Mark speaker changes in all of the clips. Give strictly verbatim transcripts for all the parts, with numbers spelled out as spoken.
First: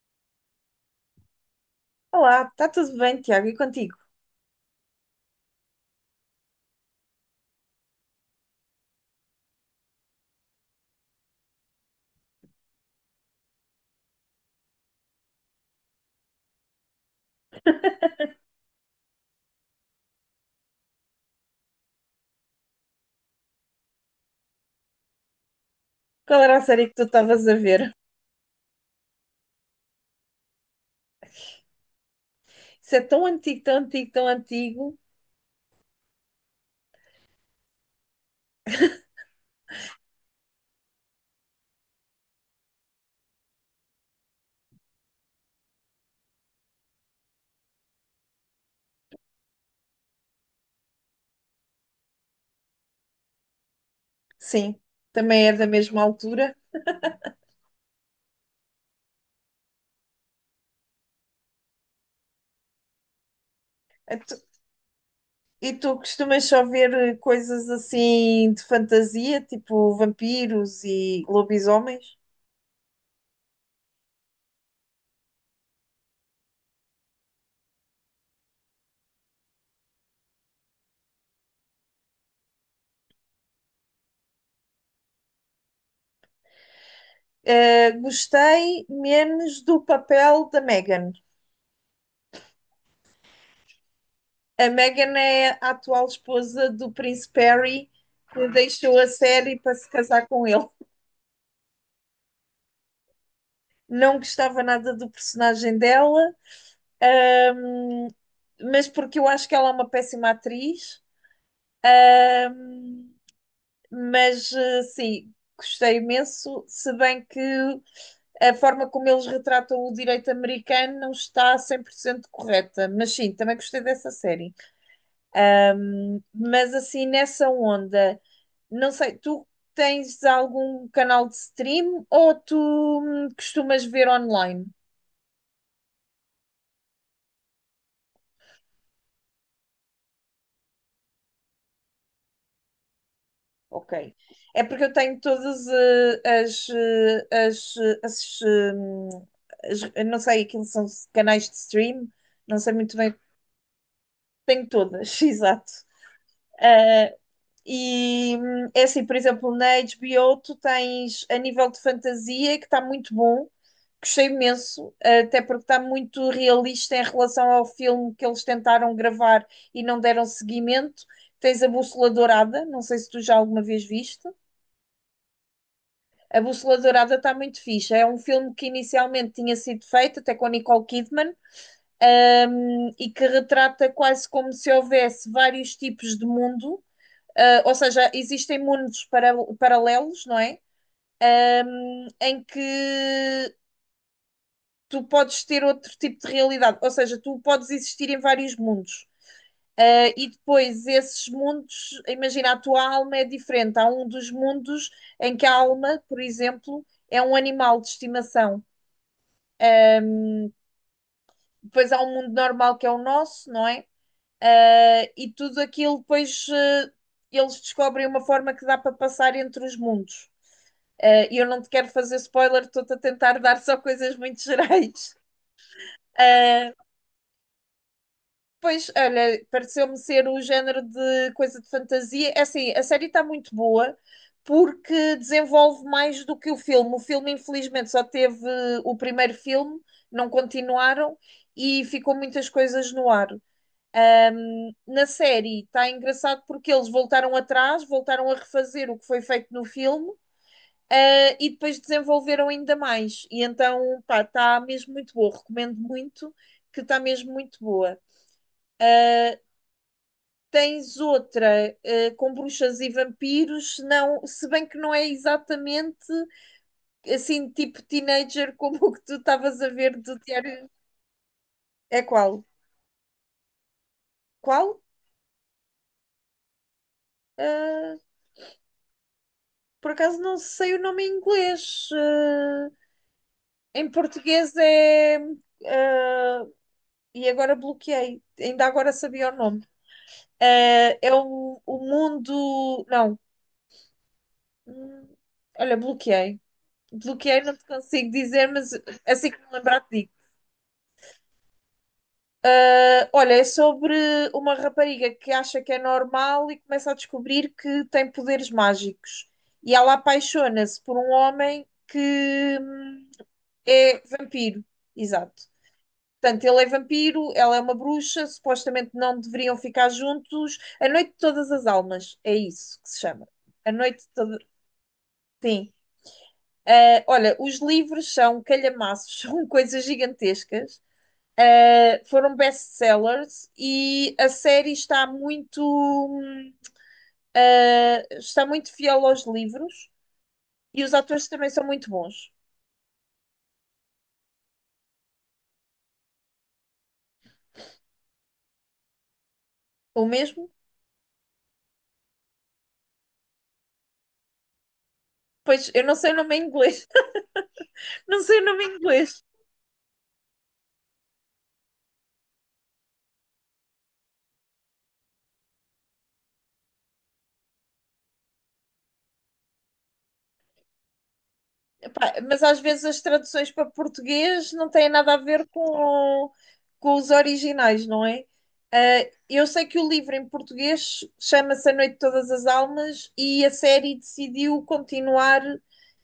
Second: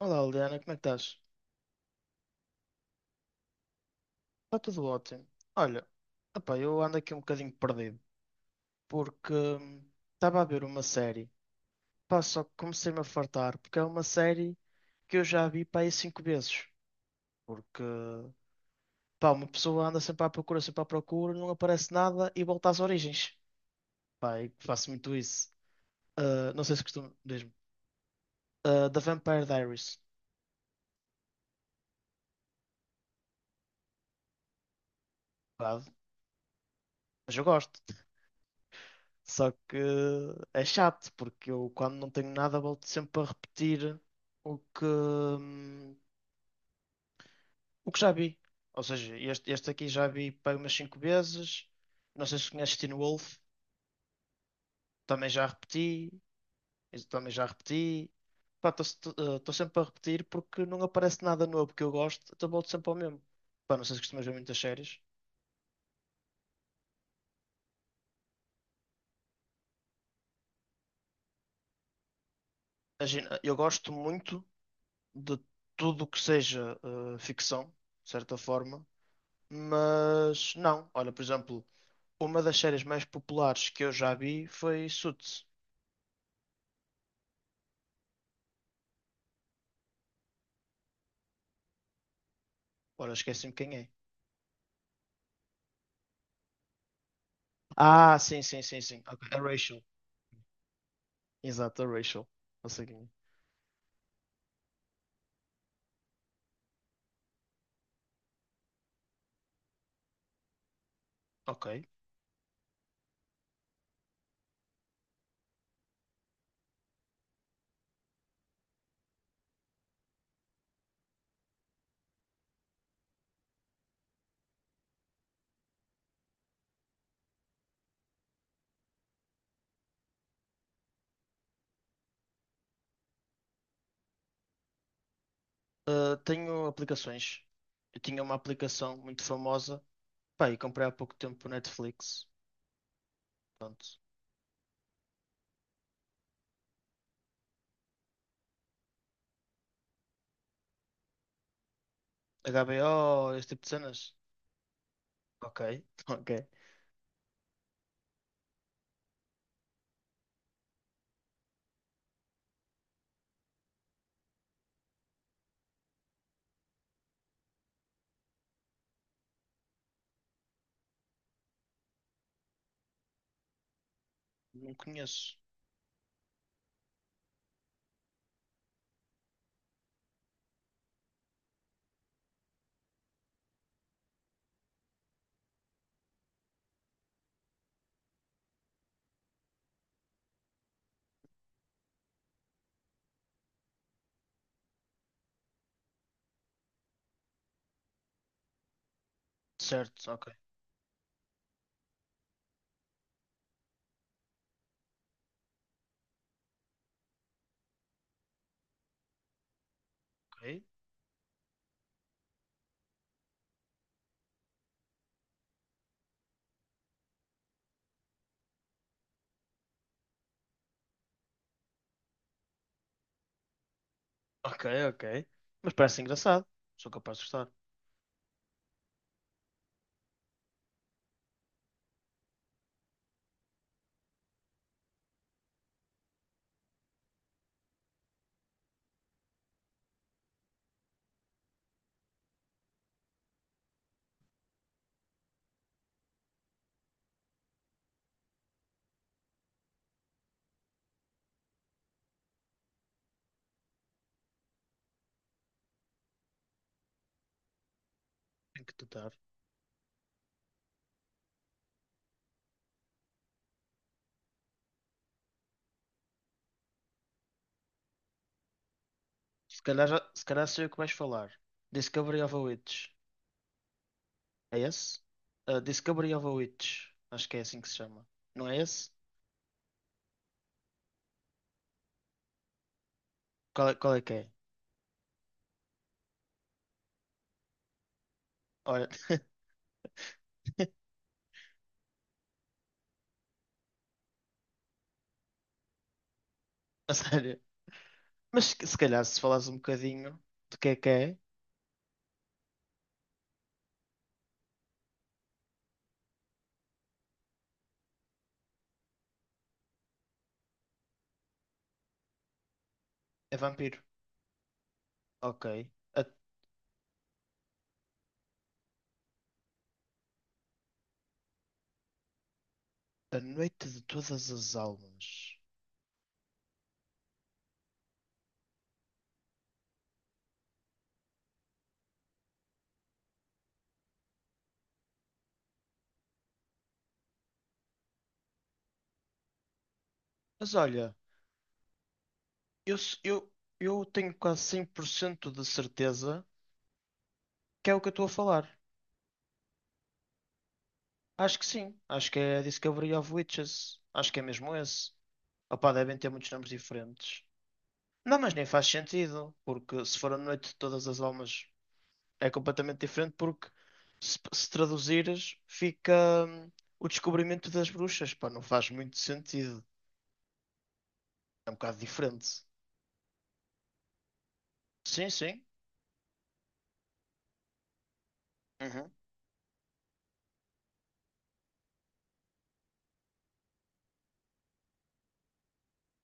Speaker 1: Olá, Liliana, como é que estás?
Speaker 2: Olá, está tudo bem, Tiago? E contigo?
Speaker 1: Está tudo ótimo. Olha, opá, eu ando aqui um bocadinho perdido, porque hum, estava a ver uma série, pá, só que comecei-me a fartar, porque é uma série que eu já vi, pá, aí cinco vezes, porque, pá, uma pessoa anda sempre à procura, sempre à procura, não aparece nada e volta às origens, pá, e faço muito isso.
Speaker 2: Qual
Speaker 1: Ah,
Speaker 2: era
Speaker 1: não
Speaker 2: a
Speaker 1: sei se
Speaker 2: série que tu
Speaker 1: costumo,
Speaker 2: estavas
Speaker 1: diz-me.
Speaker 2: a ver?
Speaker 1: Ah, da Vampire Diaries,
Speaker 2: Isso é tão antigo, tão antigo, tão antigo.
Speaker 1: pá, mas eu gosto. Só que é chato, porque eu quando não tenho nada volto sempre a repetir o que, hum, o que já vi. Ou seja, este, este aqui já vi para umas cinco vezes. Não sei se conheces Teen Wolf,
Speaker 2: Sim,
Speaker 1: também já
Speaker 2: também é da mesma
Speaker 1: repeti,
Speaker 2: altura.
Speaker 1: esse também já repeti. Pá, estou sempre a repetir porque não aparece nada novo que eu gosto, então volto sempre ao mesmo. Pá, não sei se
Speaker 2: E
Speaker 1: costumas ver
Speaker 2: tu,
Speaker 1: muitas séries.
Speaker 2: e tu costumas só ver eh, coisas assim de fantasia, tipo vampiros e lobisomens?
Speaker 1: Imagina, eu gosto muito de tudo o que seja eh, ficção, de certa forma. Mas não, olha, por exemplo, uma das séries mais populares que eu já vi foi Suits.
Speaker 2: Eh, Gostei menos do papel da Meghan.
Speaker 1: Ora, esqueci-me quem é.
Speaker 2: A Meghan é a atual esposa do Príncipe Harry,
Speaker 1: Ah, sim,
Speaker 2: que
Speaker 1: sim, sim,
Speaker 2: deixou
Speaker 1: sim.
Speaker 2: a
Speaker 1: Ok, a
Speaker 2: série para
Speaker 1: Rachel.
Speaker 2: se casar com ele.
Speaker 1: Exato, a Rachel. Não sei quem é.
Speaker 2: Não gostava nada do personagem dela. Ahm, mas porque eu acho que ela é uma péssima atriz,
Speaker 1: Ok.
Speaker 2: mas eh, sim, gostei imenso, se bem que a forma como eles retratam o direito americano não está cem por cento correta, mas sim, também gostei dessa série. Mas assim, nessa onda, não sei, tu tens algum canal de stream ou tu hum, costumas ver online?
Speaker 1: Ah, tenho aplicações. Eu tinha uma aplicação muito famosa. Pá, e comprei há pouco tempo o Netflix. Pronto.
Speaker 2: Ok. É porque eu tenho todas eh, as, eh, as, eh, as, hum, as- eu não sei, aquilo são canais de stream, não sei muito bem,
Speaker 1: H B O, esse tipo de cenas.
Speaker 2: tenho todas,
Speaker 1: Ok,
Speaker 2: exato.
Speaker 1: ok.
Speaker 2: Eh, e hum, É assim, por exemplo, na H B O tu tens a nível de fantasia que está muito bom, gostei imenso, eh, até porque está muito realista em relação ao filme que eles tentaram gravar e não deram seguimento. Tens a Bússola Dourada, não sei se tu já alguma vez viste.
Speaker 1: Não conheço.
Speaker 2: A Bússola Dourada está muito fixe. É um filme que inicialmente tinha sido feito, até com a Nicole Kidman, um, e que retrata quase como se houvesse vários tipos de mundo, uh, ou seja, existem mundos para, paralelos, não é? Um, em que tu podes ter outro tipo de realidade, ou seja, tu podes existir em vários mundos. Uh,
Speaker 1: Certo, ok,
Speaker 2: e depois esses mundos, imagina, a tua alma é diferente. Há um dos mundos em que a alma, por exemplo, é um animal de estimação.
Speaker 1: ok.
Speaker 2: Depois há um mundo normal que é o nosso, não é? Ah, e tudo aquilo depois ah, eles descobrem uma forma que dá para passar entre os mundos. Ah, E eu não te quero fazer spoiler, estou-te a tentar dar só coisas muito
Speaker 1: Ok, ok.
Speaker 2: gerais.
Speaker 1: Mas parece engraçado.
Speaker 2: Ah,
Speaker 1: Sou capaz de gostar.
Speaker 2: pois, olha, pareceu-me ser o género de coisa de fantasia. É assim, a série está muito boa porque desenvolve mais do que o filme. O filme, infelizmente, só teve o primeiro filme, não continuaram e ficou muitas coisas no ar. Ahm, na série está engraçado porque eles voltaram atrás, voltaram a refazer o que foi feito no filme, ah, e depois desenvolveram ainda mais. E então, pá, está mesmo muito boa. Recomendo muito, que está mesmo muito boa.
Speaker 1: Tenho que tentar.
Speaker 2: Tens outra, ah, com bruxas e vampiros, não, se bem que não é exatamente assim, tipo teenager, como o que tu
Speaker 1: Se
Speaker 2: estavas a
Speaker 1: calhar,
Speaker 2: ver
Speaker 1: já-
Speaker 2: do
Speaker 1: se calhar sei
Speaker 2: Diário.
Speaker 1: o que vais falar.
Speaker 2: É
Speaker 1: Discovery of a
Speaker 2: qual?
Speaker 1: Witch. É
Speaker 2: Qual?
Speaker 1: esse? Uh, Discovery of a Witch. Acho que é assim que se
Speaker 2: Ah,
Speaker 1: chama. Não é esse?
Speaker 2: por acaso não sei o nome em inglês. Ah,
Speaker 1: Qual é,
Speaker 2: Em
Speaker 1: qual é que é?
Speaker 2: português é. ah, e agora bloqueei, ainda
Speaker 1: Olha,
Speaker 2: agora sabia o nome. Ah, É o, o mundo. Não. Hum. Olha, bloqueei.
Speaker 1: a sério.
Speaker 2: Bloqueei, não te consigo
Speaker 1: Mas
Speaker 2: dizer,
Speaker 1: se
Speaker 2: mas
Speaker 1: se calhar se
Speaker 2: assim que
Speaker 1: falares
Speaker 2: me
Speaker 1: um
Speaker 2: lembrar, te digo.
Speaker 1: bocadinho de que é que é,
Speaker 2: Ah, olha, é sobre uma rapariga que acha que é normal e começa a descobrir que tem poderes mágicos. E ela apaixona-se por um homem que hum,
Speaker 1: é vampiro.
Speaker 2: é vampiro. Exato.
Speaker 1: Ok. A,
Speaker 2: Portanto, ele é vampiro, ela é uma bruxa, supostamente não deveriam ficar juntos. A Noite de Todas as Almas, é isso que se
Speaker 1: a
Speaker 2: chama.
Speaker 1: noite
Speaker 2: A
Speaker 1: de
Speaker 2: Noite de
Speaker 1: todas
Speaker 2: Todas.
Speaker 1: as almas.
Speaker 2: Sim. Ah, olha, os livros são calhamaços, são coisas gigantescas. Ah, foram best-sellers e a série está muito, hum, ah, está muito fiel aos livros
Speaker 1: Mas
Speaker 2: e
Speaker 1: olha,
Speaker 2: os atores também são muito bons.
Speaker 1: eu, s- eu, eu tenho quase cem por cento de certeza que é o que eu estou a falar.
Speaker 2: O mesmo?
Speaker 1: Acho que sim. Acho que é Discovery of Witches. Acho que é mesmo esse.
Speaker 2: Pois,
Speaker 1: Opá,
Speaker 2: eu não
Speaker 1: devem ter
Speaker 2: sei o
Speaker 1: muitos
Speaker 2: nome em
Speaker 1: nomes
Speaker 2: inglês.
Speaker 1: diferentes. Não,
Speaker 2: Não
Speaker 1: mas
Speaker 2: sei o
Speaker 1: nem
Speaker 2: nome
Speaker 1: faz
Speaker 2: em inglês.
Speaker 1: sentido, porque se for a noite de todas as almas é completamente diferente, porque se, se traduzires fica hum, o descobrimento das bruxas, pá, não faz muito sentido. É um bocado
Speaker 2: Pá, mas
Speaker 1: diferente.
Speaker 2: às vezes as traduções para português não têm
Speaker 1: Sim,
Speaker 2: nada a
Speaker 1: sim.
Speaker 2: ver com, com os originais, não é?
Speaker 1: Uhum.
Speaker 2: Ah, eu sei que o livro em português chama-se A Noite de Todas as Almas e a série decidiu continuar,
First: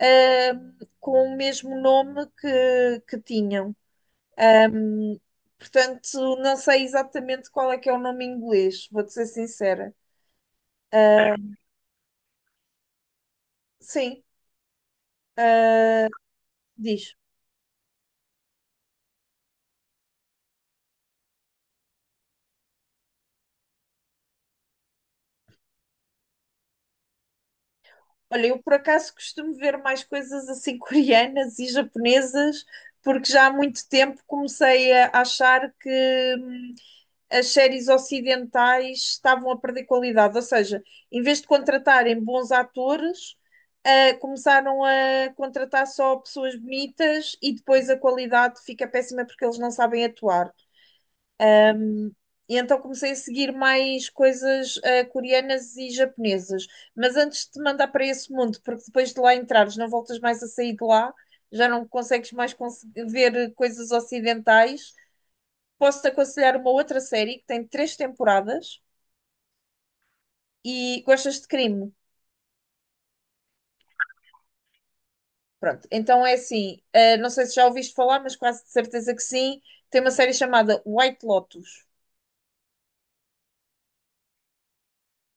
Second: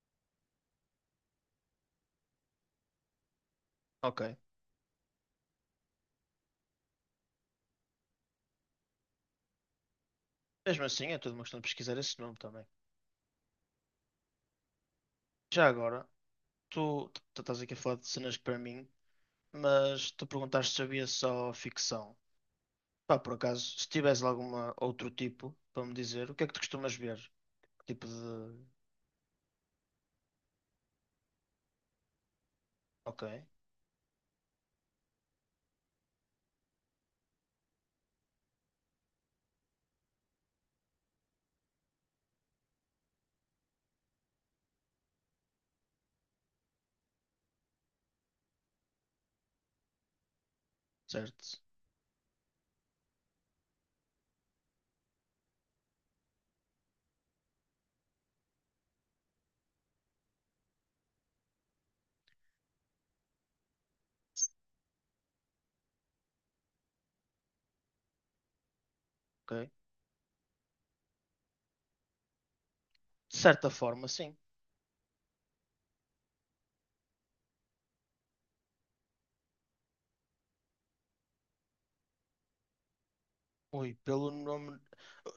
Speaker 2: ah, com o mesmo nome que, que tinham.
Speaker 1: Ok.
Speaker 2: Portanto, não sei exatamente qual é que é o nome em inglês, vou-te ser sincera.
Speaker 1: Mesmo assim, é tudo uma questão de pesquisar esse nome também.
Speaker 2: Sim,
Speaker 1: Já agora, tu,
Speaker 2: diz.
Speaker 1: tu tu estás aqui a falar de cenas que para mim, mas tu perguntaste se havia só ficção. Pá, por acaso, se tivesse lá alguma outro tipo para me dizer, o que é que tu costumas ver? Que tipo de.
Speaker 2: Olha, eu por acaso costumo ver mais coisas assim coreanas e japonesas,
Speaker 1: Ok,
Speaker 2: porque já há muito tempo comecei a achar que hum, as séries ocidentais estavam a perder qualidade. Ou seja, em vez de contratarem bons atores, ah, começaram a contratar só pessoas bonitas e depois a qualidade fica péssima porque eles não sabem atuar.
Speaker 1: certo,
Speaker 2: E então comecei a seguir mais coisas eh, coreanas e japonesas. Mas antes de te mandar para esse mundo, porque depois de lá entrares, não voltas mais a sair de lá, já não consegues mais cons- ver coisas ocidentais. Posso-te aconselhar uma outra série que tem três temporadas
Speaker 1: ok.
Speaker 2: e gostas de crime.
Speaker 1: De certa forma, sim.
Speaker 2: Pronto, então é assim, eh, não sei se já ouviste falar, mas quase de certeza que sim. Tem uma série chamada White Lotus.
Speaker 1: Ui, pelo nome.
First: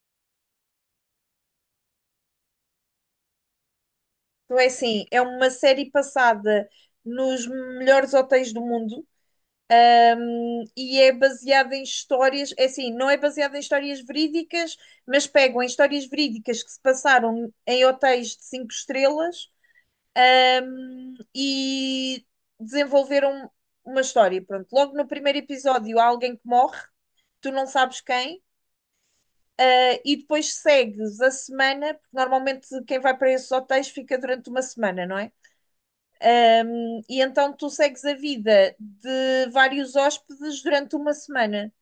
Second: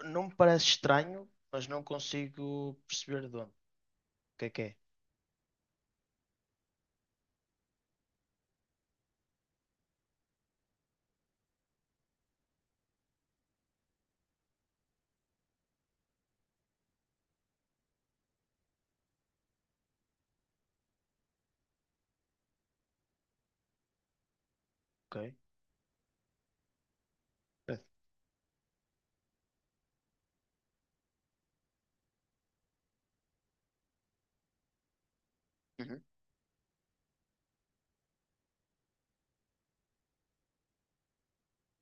Speaker 1: Não me parece estranho, mas não consigo perceber de onde. O que é
Speaker 2: Então
Speaker 1: que
Speaker 2: é
Speaker 1: é?
Speaker 2: assim, é uma série passada nos melhores hotéis do mundo e é baseada em histórias, é assim, não é baseada em histórias verídicas, mas pegam em histórias verídicas que se passaram em hotéis de cinco estrelas e desenvolveram uma história. Pronto, logo no
Speaker 1: Ok.
Speaker 2: primeiro episódio há alguém que morre, tu não
Speaker 1: É.
Speaker 2: sabes quem, eh, e depois segues a semana, porque normalmente quem vai para esses hotéis fica durante uma semana, não é?
Speaker 1: Uhum.
Speaker 2: E então tu segues a vida de vários hóspedes durante uma semana.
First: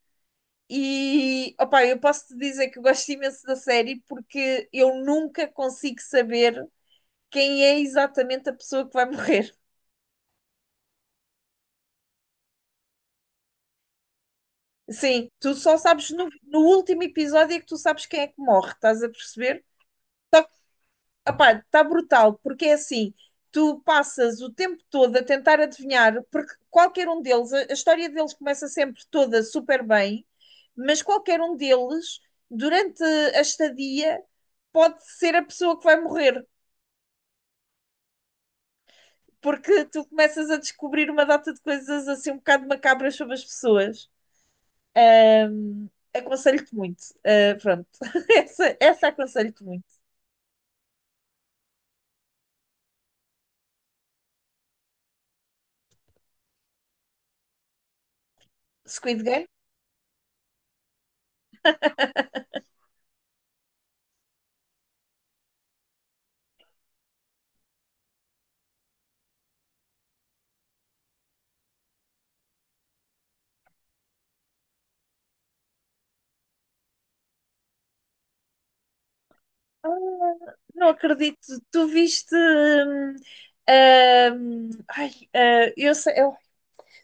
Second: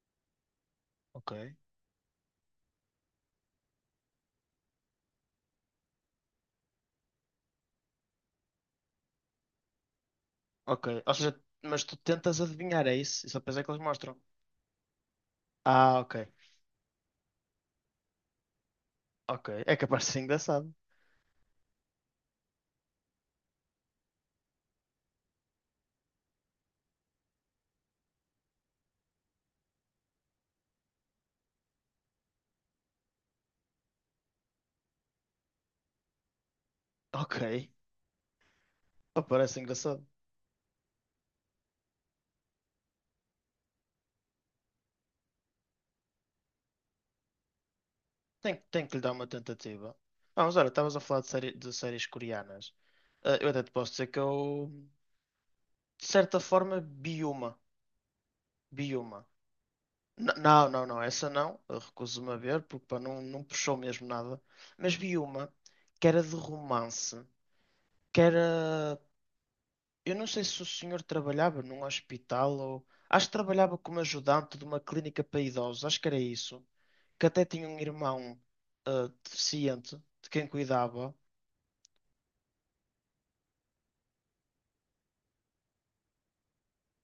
Speaker 1: Ok.
Speaker 2: E opá, eu posso te dizer que eu gosto imenso da série porque eu nunca consigo saber quem é exatamente a pessoa que vai morrer.
Speaker 1: Ok. Ou seja, mas tu tentas adivinhar, é isso? Isso só depois é que eles mostram.
Speaker 2: Sim, tu só
Speaker 1: Ah,
Speaker 2: sabes
Speaker 1: ok.
Speaker 2: no, no último episódio é que tu sabes quem é que morre, estás a
Speaker 1: Ok.
Speaker 2: perceber?
Speaker 1: É capaz de ser
Speaker 2: Só que,
Speaker 1: engraçado.
Speaker 2: opá, está brutal, porque é assim, tu passas o tempo todo a tentar adivinhar, porque qualquer um deles, a, a história deles começa sempre toda super bem, mas qualquer um deles, durante a estadia, pode ser a pessoa que vai morrer.
Speaker 1: Ok. Oh, parece
Speaker 2: Porque
Speaker 1: engraçado.
Speaker 2: tu começas a descobrir uma data de coisas assim um bocado macabras sobre as pessoas. Ahm, Aconselho-te muito. Ah, pronto,
Speaker 1: Tem, que
Speaker 2: essa,
Speaker 1: tem que lhe
Speaker 2: essa
Speaker 1: dar uma
Speaker 2: aconselho-te muito.
Speaker 1: tentativa. Ah, mas olha, estavas a falar de, série, de séries coreanas. Ah, eu até te posso dizer que eu, de certa forma, vi uma. Vi
Speaker 2: Squid
Speaker 1: uma.
Speaker 2: Game?
Speaker 1: N- não, não, não, essa não. Eu recuso-me a ver porque pá, não, não puxou mesmo nada. Mas vi uma que era de romance. Que era. Eu não sei se o senhor trabalhava num hospital ou. Acho que trabalhava como ajudante de uma clínica para idosos. Acho que era isso. Que até tinha um irmão ah, deficiente de quem
Speaker 2: Ah, não
Speaker 1: cuidava.
Speaker 2: acredito. Tu viste. hum, hum, ai, ah, eu sei, eu-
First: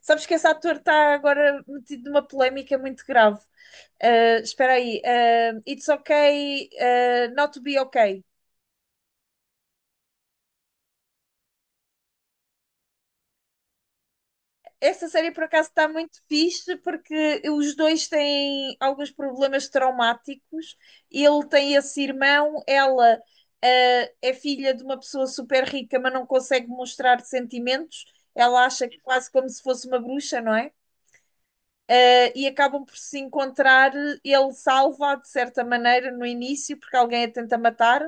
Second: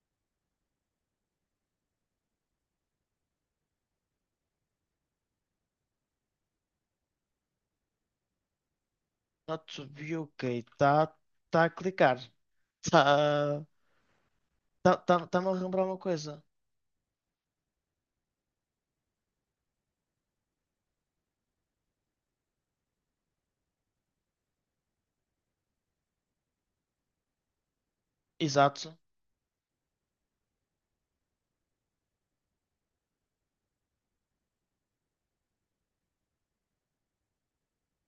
Speaker 2: sabes que esse ator está agora metido numa polémica muito grave. Ah, espera aí. ah, It's okay, ah, not to be okay.
Speaker 1: Not to be ok. Está tá tá a clicar. Está tá,
Speaker 2: Essa
Speaker 1: tá,
Speaker 2: série
Speaker 1: tá,
Speaker 2: por
Speaker 1: me a
Speaker 2: acaso
Speaker 1: lembrar
Speaker 2: está
Speaker 1: uma
Speaker 2: muito
Speaker 1: coisa.
Speaker 2: fixe porque os dois têm alguns problemas traumáticos. Ele tem esse irmão, ela ah, é filha de uma pessoa super rica, mas não consegue mostrar sentimentos. Ela acha
Speaker 1: Exato.
Speaker 2: que quase como se fosse uma bruxa, não é? Ah, e acabam por se encontrar. Ele salva de certa maneira no início, porque alguém a tenta matar,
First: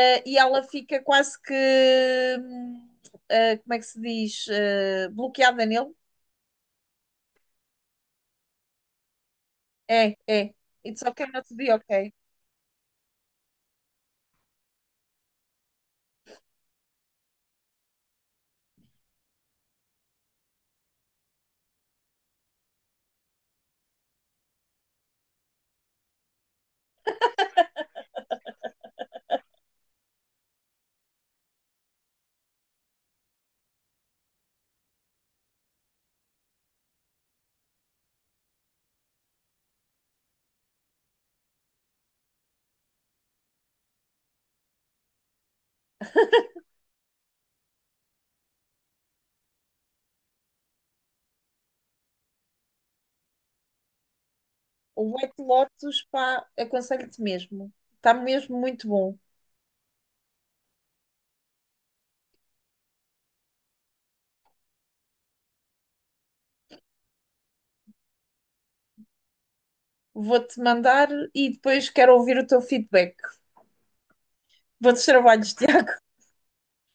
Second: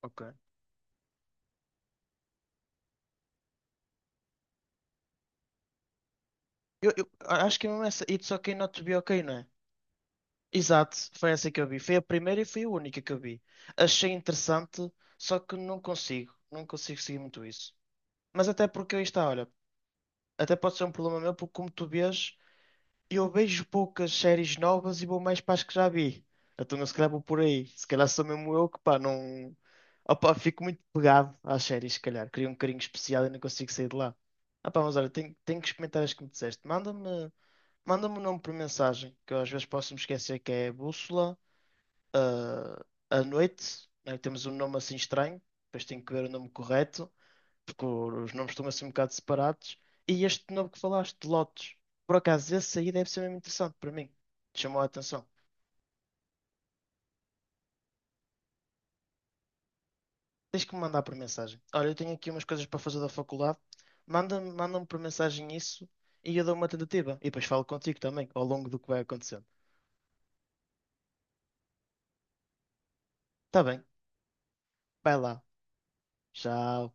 Speaker 1: Ok.
Speaker 2: e ela fica quase que, hum, ah, como é que se diz, Ah, bloqueada nele.
Speaker 1: Eu, eu acho que é mesmo essa. It's okay not to be okay, não é?
Speaker 2: É, é.
Speaker 1: Exato.
Speaker 2: It's okay
Speaker 1: Foi
Speaker 2: not
Speaker 1: essa
Speaker 2: to
Speaker 1: que eu
Speaker 2: be
Speaker 1: vi. Foi a
Speaker 2: okay.
Speaker 1: primeira e foi a única que eu vi. Achei interessante, só que não consigo. Não consigo seguir muito isso. Mas até porque aí está, olha. Até pode ser um problema meu, porque como tu vês. Eu vejo poucas séries novas e vou mais para as que já vi. Então eu se calhar vou por aí. Se calhar sou mesmo eu que pá, não. Opa, fico muito pegado às séries, se calhar. Crio um carinho especial e não consigo sair de lá. Ah pá, mas olha, tenho, tenho que experimentar as que me disseste. Manda-me, manda-me o nome por mensagem, que eu às vezes posso me esquecer que é Bússola, ah, à noite, né? Temos um nome assim estranho, depois tenho que ver o nome correto porque os nomes estão assim um bocado separados. E este novo que falaste, de Lotus, por acaso, esse aí deve ser mesmo interessante para mim. Chamou a
Speaker 2: O
Speaker 1: atenção.
Speaker 2: White Lotus, pá, aconselho-te mesmo. Está mesmo muito bom.
Speaker 1: Tens que me mandar por mensagem. Olha, eu tenho aqui umas coisas para fazer da faculdade. Manda-me, manda-me por mensagem isso e eu dou uma tentativa. E depois falo contigo também, ao longo do que vai acontecendo.
Speaker 2: Vou-te mandar e depois quero ouvir o teu feedback.
Speaker 1: Tá bem,
Speaker 2: Bons
Speaker 1: vai lá.
Speaker 2: trabalhos, Tiago.
Speaker 1: Tchau.